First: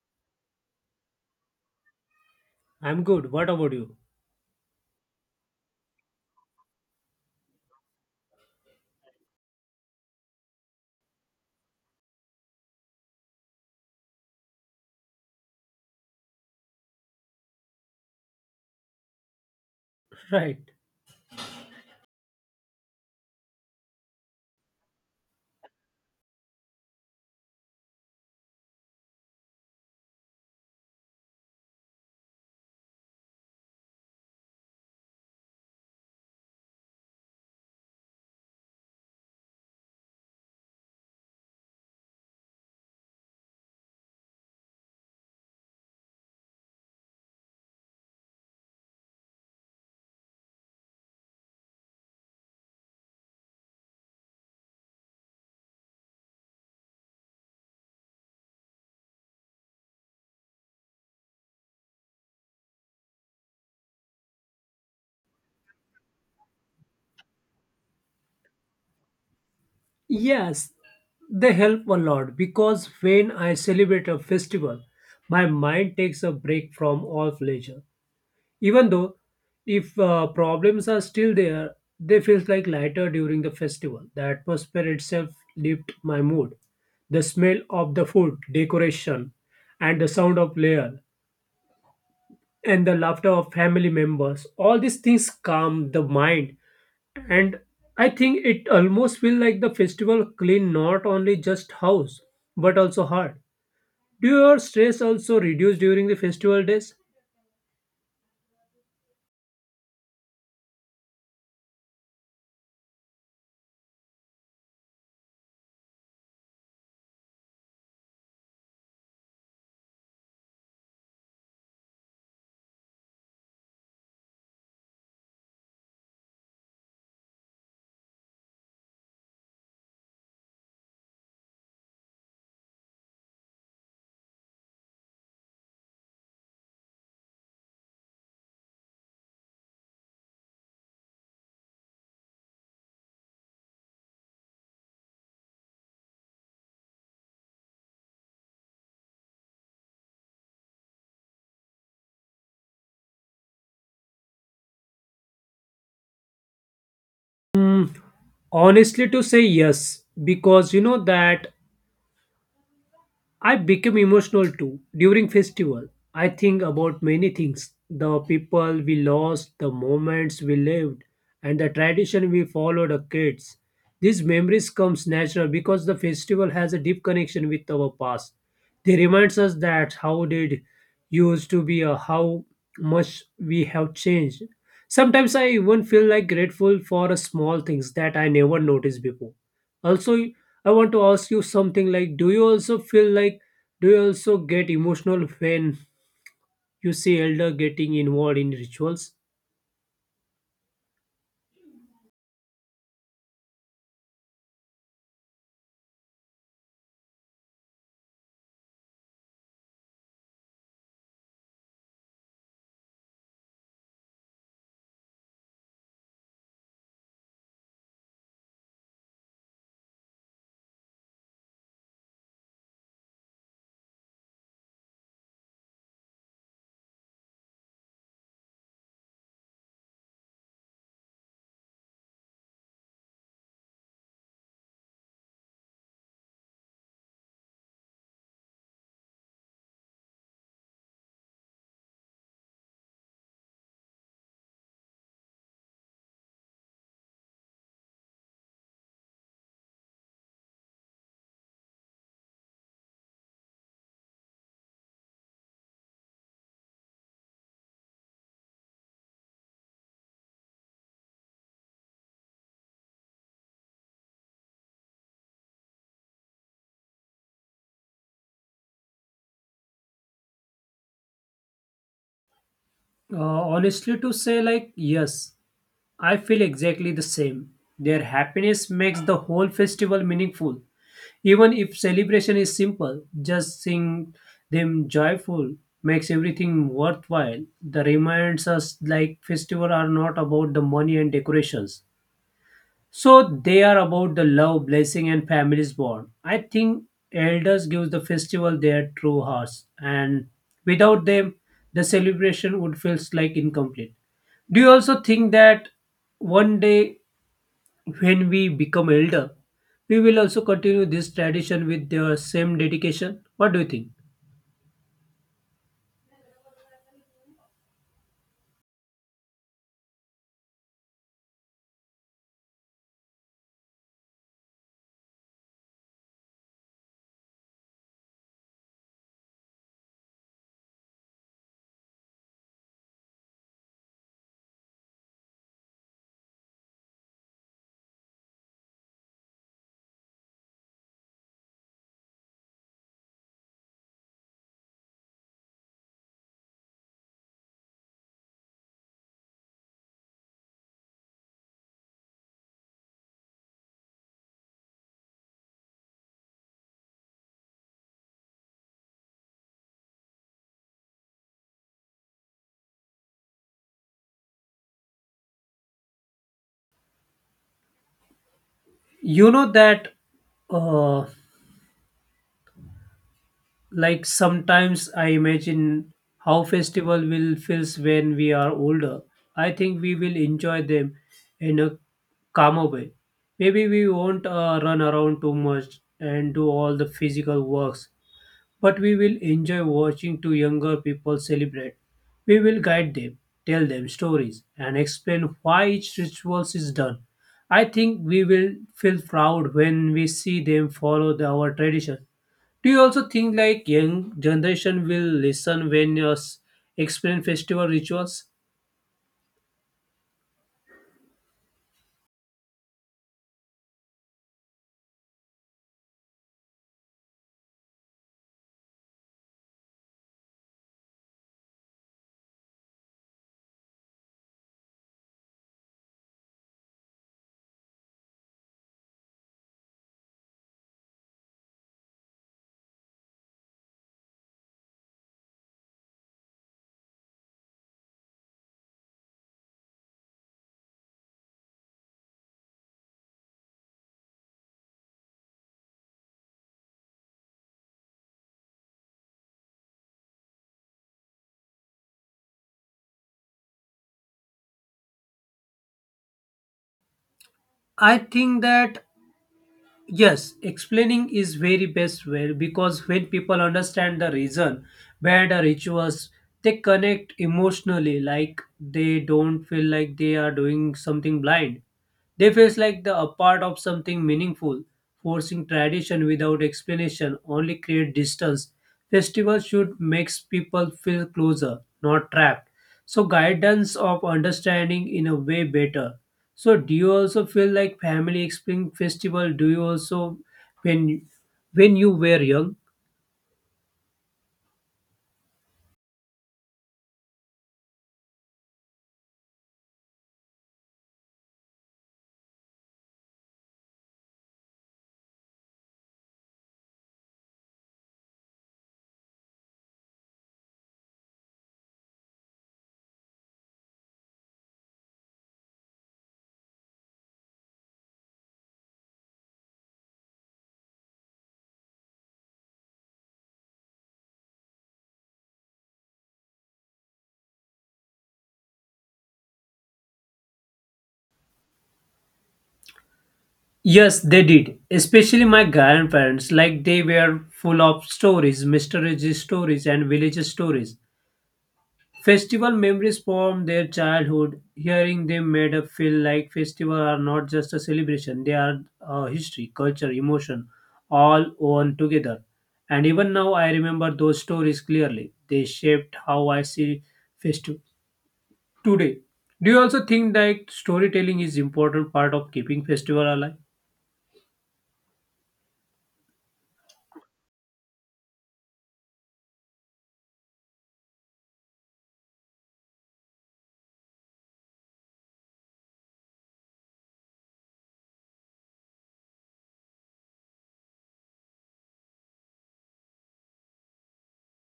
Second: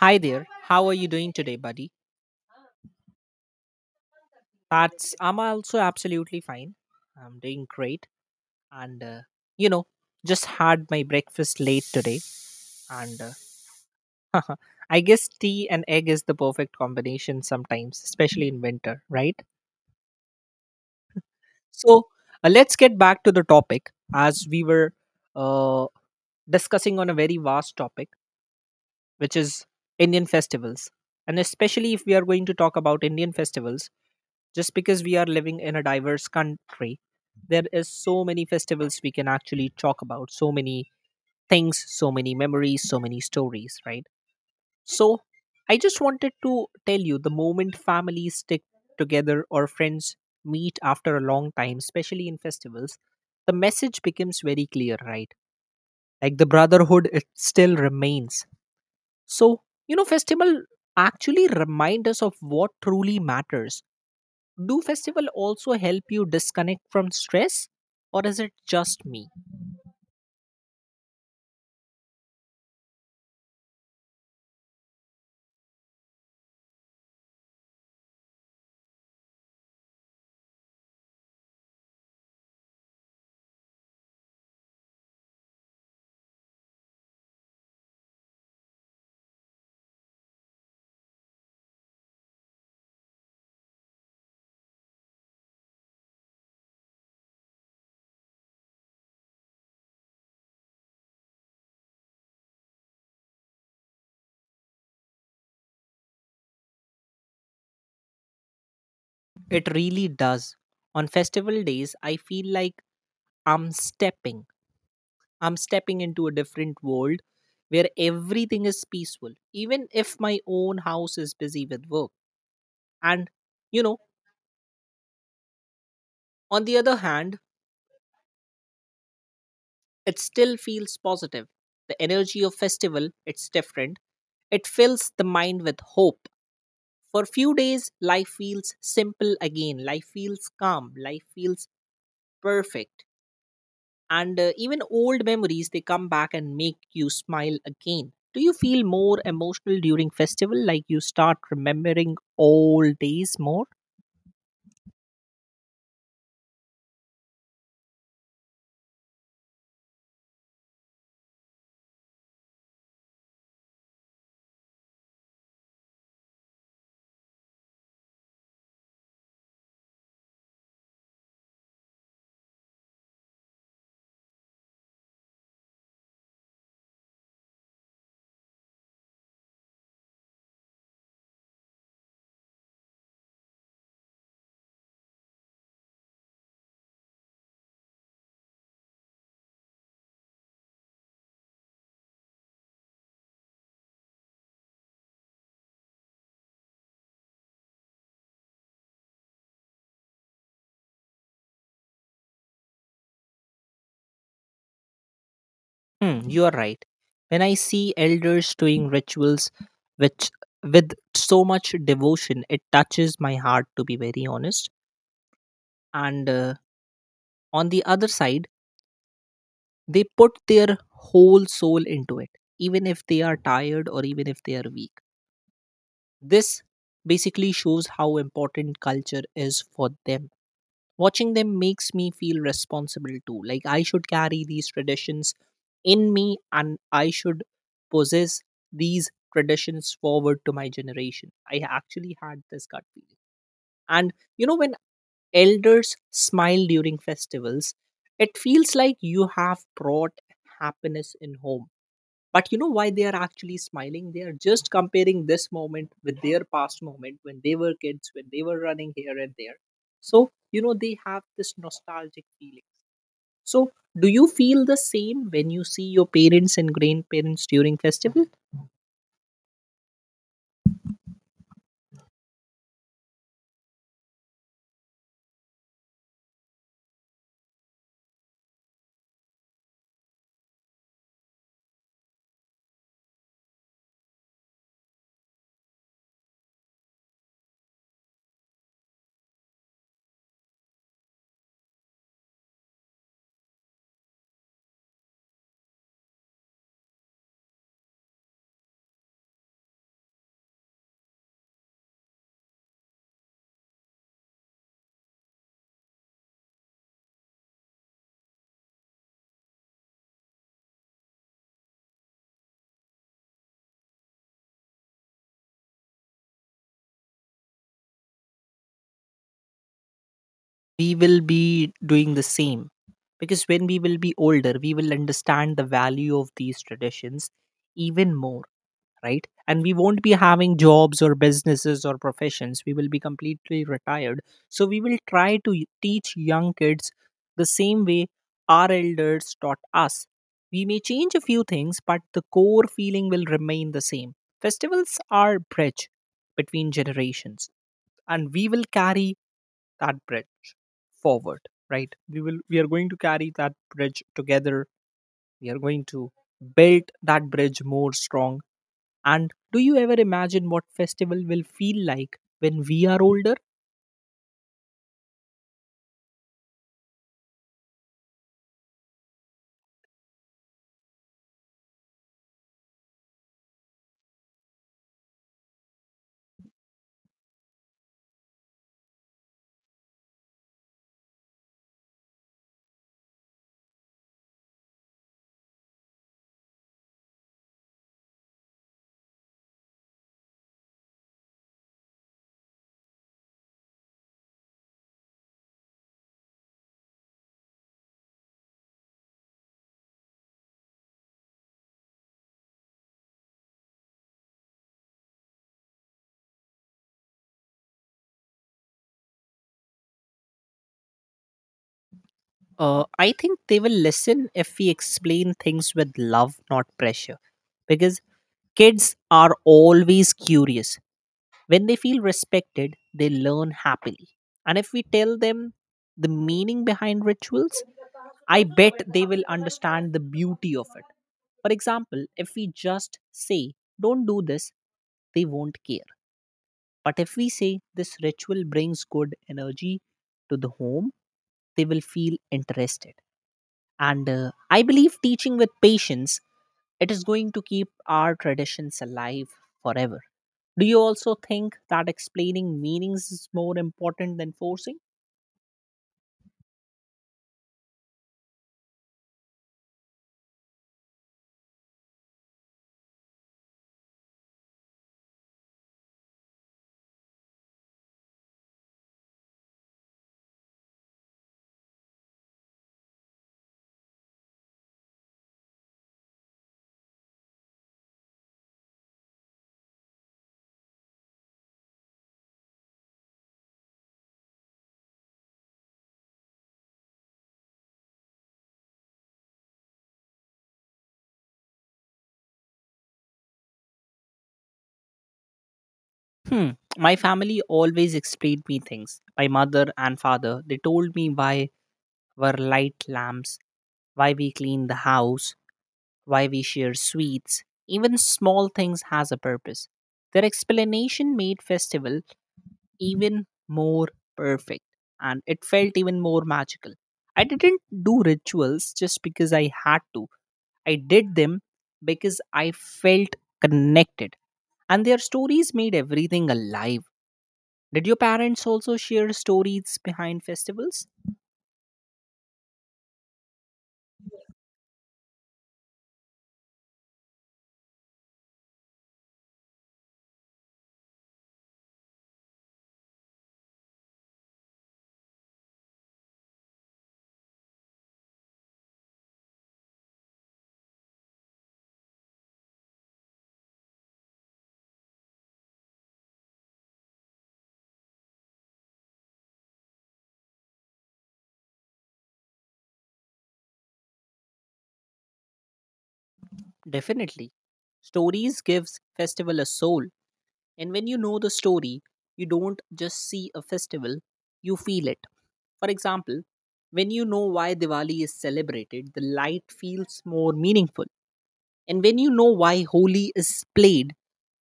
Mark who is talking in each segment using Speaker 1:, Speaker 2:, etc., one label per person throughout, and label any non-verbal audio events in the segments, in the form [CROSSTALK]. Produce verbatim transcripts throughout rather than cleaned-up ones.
Speaker 1: Hi there. How are you doing today, buddy?
Speaker 2: I'm good. What about you?
Speaker 1: That's I'm also absolutely fine. I'm doing great, and uh, you know, just had my breakfast late today, and uh, [LAUGHS] I guess tea and egg is the perfect combination sometimes, especially in winter, right?
Speaker 2: [LAUGHS] Right.
Speaker 1: So uh, let's get back to the topic as we were uh, discussing on a very vast topic, which is Indian festivals, and especially if we are going to talk about Indian festivals just because we are living in a diverse country, there is so many festivals we can actually talk about, so many things, so many memories, so many stories, right? So I just wanted to tell you, the moment families stick together or friends meet after a long time, especially in festivals, the message becomes very clear, right? Like the brotherhood, it still remains. So you know festival actually remind us of what truly matters. Do festival also help you disconnect from stress, or is it just me?
Speaker 2: Yes, they help a lot because when I celebrate a festival, my mind takes a break from all pleasure. Even though if uh, problems are still there, they feel like lighter during the festival. The atmosphere itself lifts my mood. The smell of the food, decoration, and the sound of layer, and the laughter of family members, all these things calm the mind, and I think it almost feel like the festival clean not only just house but also heart. Do your stress also reduce during the festival days?
Speaker 1: It really does. On festival days, I feel like i'm stepping i'm stepping into a different world where everything is peaceful, even if my own house is busy with work. And you know on the other hand, it still feels positive. The energy of festival, it's different. It fills the mind with hope. For few days, life feels simple again. Life feels calm. Life feels perfect. And uh, Even old memories, they come back and make you smile again. Do you feel more emotional during festival? Like you start remembering old days more?
Speaker 2: Honestly to say, yes, because you know that I become emotional too during festival. I think about many things, the people we lost, the moments we lived, and the tradition we followed as kids. These memories comes natural because the festival has a deep connection with our past. They reminds us that how did used to be or how much we have changed. Sometimes I even feel like grateful for a small things that I never noticed before. Also, I want to ask you something, like, do you also feel like, do you also get emotional when you see elder getting involved in rituals?
Speaker 1: Hmm, you are right. When I see elders doing rituals which with so much devotion, it touches my heart to be very honest. And uh, On the other side, they put their whole soul into it, even if they are tired or even if they are weak. This basically shows how important culture is for them. Watching them makes me feel responsible too. Like I should carry these traditions in me, and I should possess these traditions forward to my generation. I actually had this gut feeling. And you know, when elders smile during festivals, it feels like you have brought happiness in home. But you know why they are actually smiling? They are just comparing this moment with their past moment, when they were kids, when they were running here and there. So you know they have this nostalgic feeling. So do you feel the same when you see your parents and grandparents during festival?
Speaker 2: Uh, honestly, to say, like, yes, I feel exactly the same. Their happiness makes the whole festival meaningful. Even if celebration is simple, just seeing them joyful makes everything worthwhile. The reminds us like festival are not about the money and decorations. So they are about the love, blessing, and families bond. I think elders give the festival their true hearts, and without them, the celebration would feel like incomplete. Do you also think that one day when we become elder, we will also continue this tradition with the same dedication? What do you think?
Speaker 1: We will be doing the same, because when we will be older, we will understand the value of these traditions even more, right? And we won't be having jobs or businesses or professions, we will be completely retired. So we will try to y- teach young kids the same way our elders taught us. We may change a few things, but the core feeling will remain the same. Festivals are bridge between generations, and we will carry that bridge forward. Right, we will we are going to carry that bridge together. We are going to build that bridge more strong. And do you ever imagine what festival will feel like when we are older?
Speaker 2: You know that uh, Like sometimes I imagine how festival will feels when we are older. I think we will enjoy them in a calmer way. Maybe we won't uh, run around too much and do all the physical works, but we will enjoy watching to younger people celebrate. We will guide them, tell them stories, and explain why each ritual is done. I think we will feel proud when we see them follow the- our tradition. Do you also think like young generation will listen when you s- explain festival rituals?
Speaker 1: Uh, I think they will listen if we explain things with love, not pressure. Because kids are always curious. When they feel respected, they learn happily. And if we tell them the meaning behind rituals, I bet they will understand the beauty of it. For example, if we just say, don't do this, they won't care. But if we say this ritual brings good energy to the home, they will feel interested. And uh, I believe teaching with patience, it is going to keep our traditions alive forever. Do you also think that explaining meanings is more important than forcing?
Speaker 2: I think that, yes, explaining is very best way because when people understand the reason behind the rituals, they connect emotionally, like they don't feel like they are doing something blind. They feel like the a part of something meaningful. Forcing tradition without explanation only create distance. Festivals should make people feel closer, not trapped. So guidance of understanding in a way better. So do you also feel like family spring festival? Do you also when when you were young?
Speaker 1: Hmm. My family always explained me things. My mother and father, they told me why were light lamps, why we clean the house, why we share sweets, even small things has a purpose. Their explanation made festival even more perfect, and it felt even more magical. I didn't do rituals just because I had to. I did them because I felt connected, and their stories made everything alive. Did your parents also share stories behind festivals?
Speaker 2: Yes, they did. Especially my grandparents, like they were full of stories, mysterious stories and village stories. Festival memories from their childhood, hearing them made us feel like festival are not just a celebration, they are uh, history, culture, emotion, all woven together. And even now I remember those stories clearly. They shaped how I see festival today. Do you also think that storytelling is important part of keeping festival alive?
Speaker 1: Definitely. Stories gives festival a soul. And when you know the story, you don't just see a festival, you feel it. For example, when you know why Diwali is celebrated, the light feels more meaningful. And when you know why Holi is played,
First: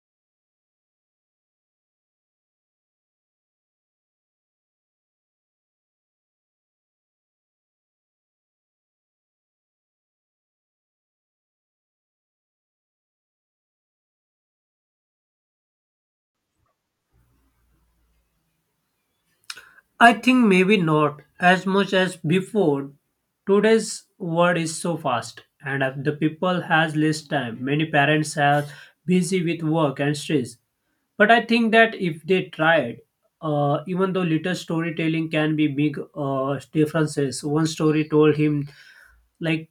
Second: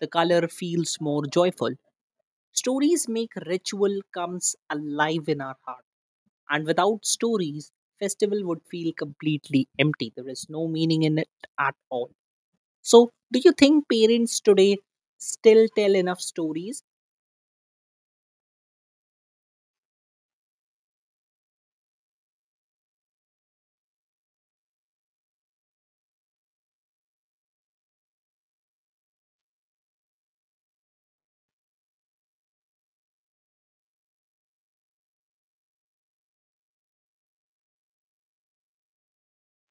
Speaker 1: the color feels more joyful. Stories make ritual comes alive in our heart. And without stories, festival would feel completely empty. There is no meaning in it at all. So, do you think parents today still tell enough stories?
Speaker 2: I think maybe not as much as before. Today's world is so fast and if the people has less time. Many parents are busy with work and stress. But I think that if they tried, uh, even though little storytelling can be big uh, differences. One story told him like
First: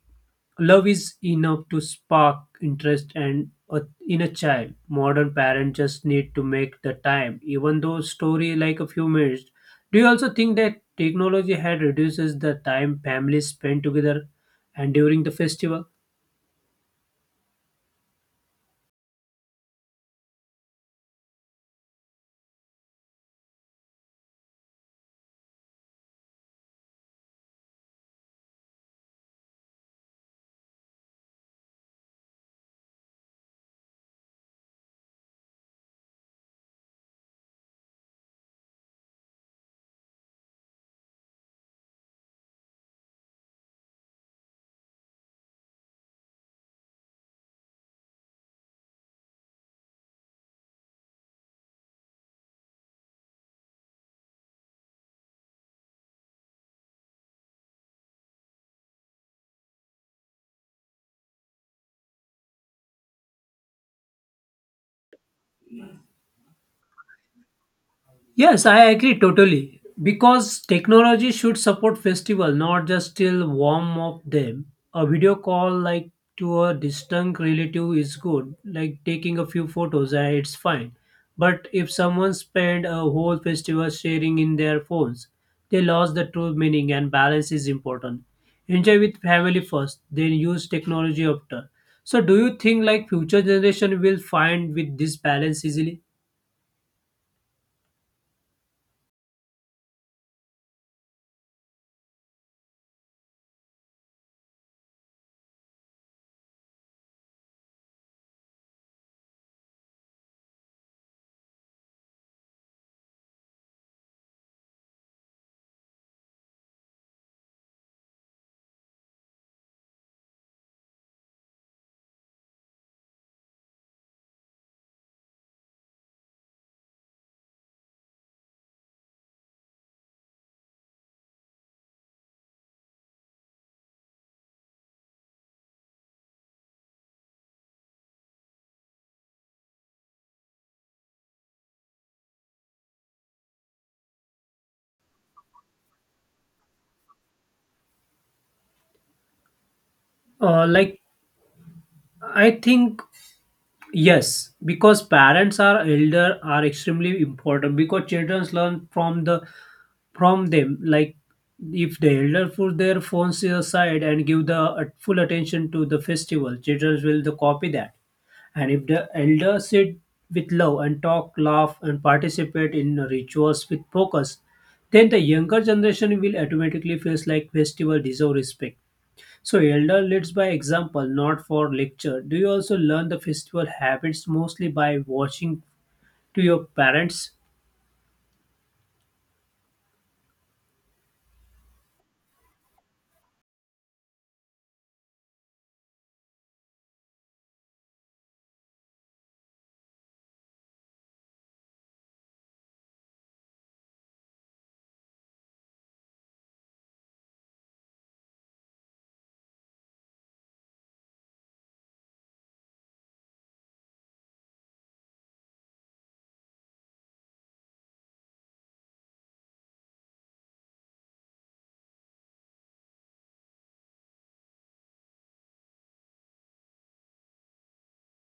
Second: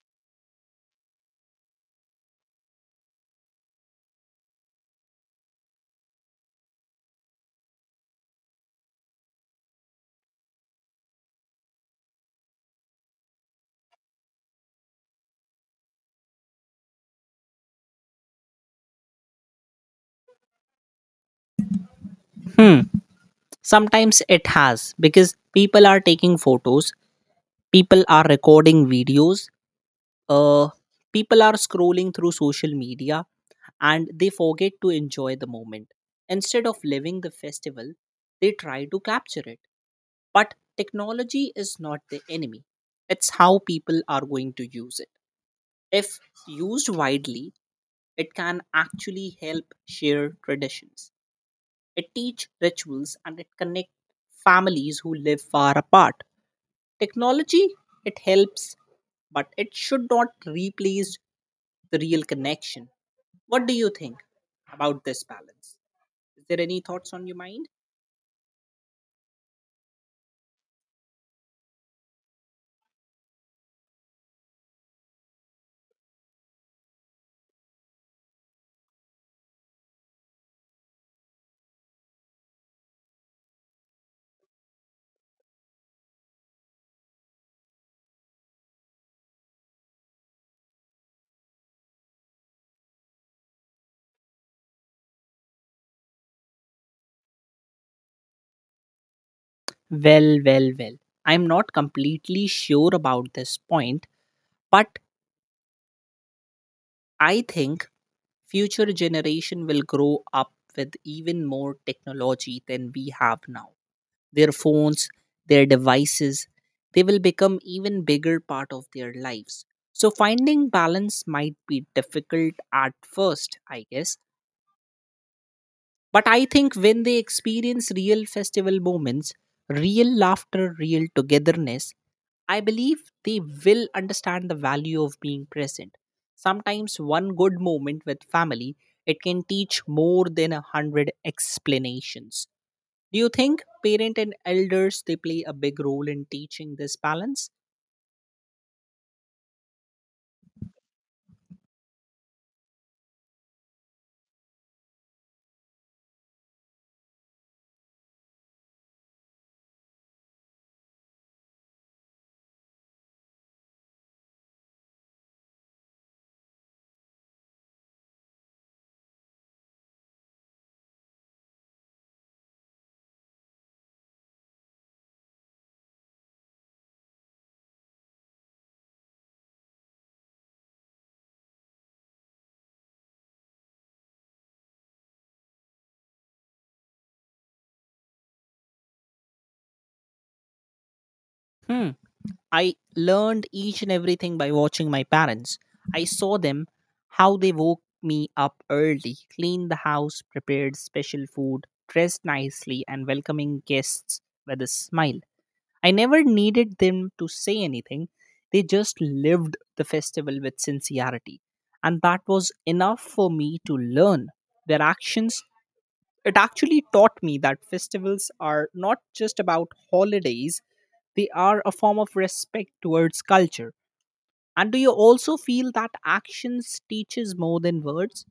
Speaker 2: love is enough to spark interest and a, in a child. Modern parents just need to make the time, even though story like a few minutes. Do you also think that technology had reduces the time families spend together and during the festival?
Speaker 1: Hmm. Sometimes it has, because people are taking photos, people are recording videos, uh, people are scrolling through social media, and they forget to enjoy the moment. Instead of living the festival, they try to capture it. But technology is not the enemy, it's how people are going to use it. If used widely, it can actually help share traditions. It teach rituals and it connect families who live far apart. Technology, it helps, but it should not replace the real connection. What do you think about this balance? Is there any thoughts on your mind?
Speaker 2: Yes, I agree totally. Because technology should support festival, not just still warm up them. A video call, like, to a distant relative is good, like taking a few photos, eh, it's fine. But if someone spent a whole festival sharing in their phones, they lost the true meaning and balance is important. Enjoy with family first, then use technology after. So do you think like future generation will find with this balance easily?
Speaker 1: Well, well, well. I'm not completely sure about this point, but I think future generation will grow up with even more technology than we have now. Their phones, their devices, they will become even bigger part of their lives. So finding balance might be difficult at first, I guess, but I think when they experience real festival moments, real laughter, real togetherness, I believe they will understand the value of being present. Sometimes one good moment with family, it can teach more than a hundred explanations. Do you think parent and elders they play a big role in teaching this balance?
Speaker 2: Uh, like I think, yes, because parents are elder are extremely important because children learn from the from them. Like if the elder put their phones aside and give the uh, full attention to the festival, children will the copy that. And if the elder sit with love and talk, laugh, and participate in rituals with focus, then the younger generation will automatically feels like festival deserve respect. So elder leads by example, not for lecture. Do you also learn the festival habits mostly by watching to your parents?
Speaker 1: Hmm. I learned each and everything by watching my parents. I saw them how they woke me up early, cleaned the house, prepared special food, dressed nicely, and welcoming guests with a smile. I never needed them to say anything. They just lived the festival with sincerity. And that was enough for me to learn. Their actions, it actually taught me that festivals are not just about holidays, they are a form of respect towards culture. And do you also feel that actions teaches more than words?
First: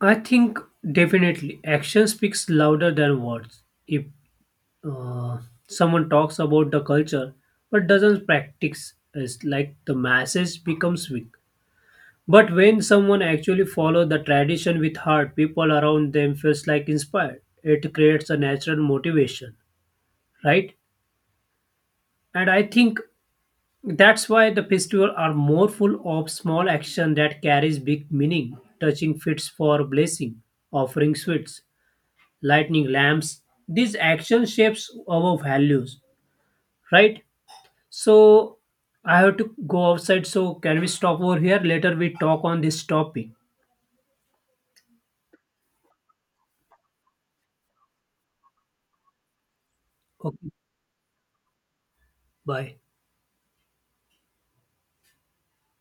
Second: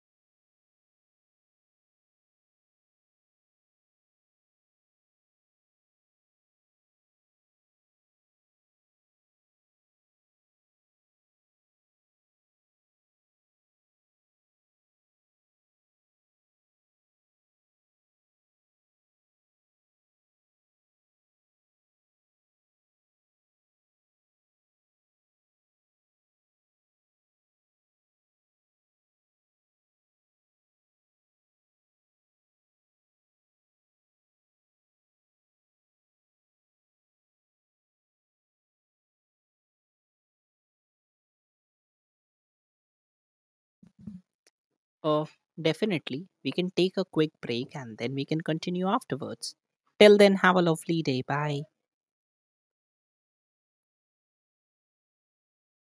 Speaker 2: I think definitely action speaks louder than words. If uh, someone talks about the culture but doesn't practice, it's like the message becomes weak. But when someone actually follows the tradition with heart, people around them feels like inspired. It creates a natural motivation, right? And I think that's why the festivals are more full of small action that carries big meaning, touching fits for blessing, offering sweets, lighting lamps. These action shapes our values, right? So I have to go outside. So can we stop over here? Later we talk on this topic.
Speaker 1: Uh, Definitely. We can take a quick break and then we can continue afterwards. Till then,
Speaker 2: Okay,
Speaker 1: have a lovely day. Bye.
Speaker 2: bye.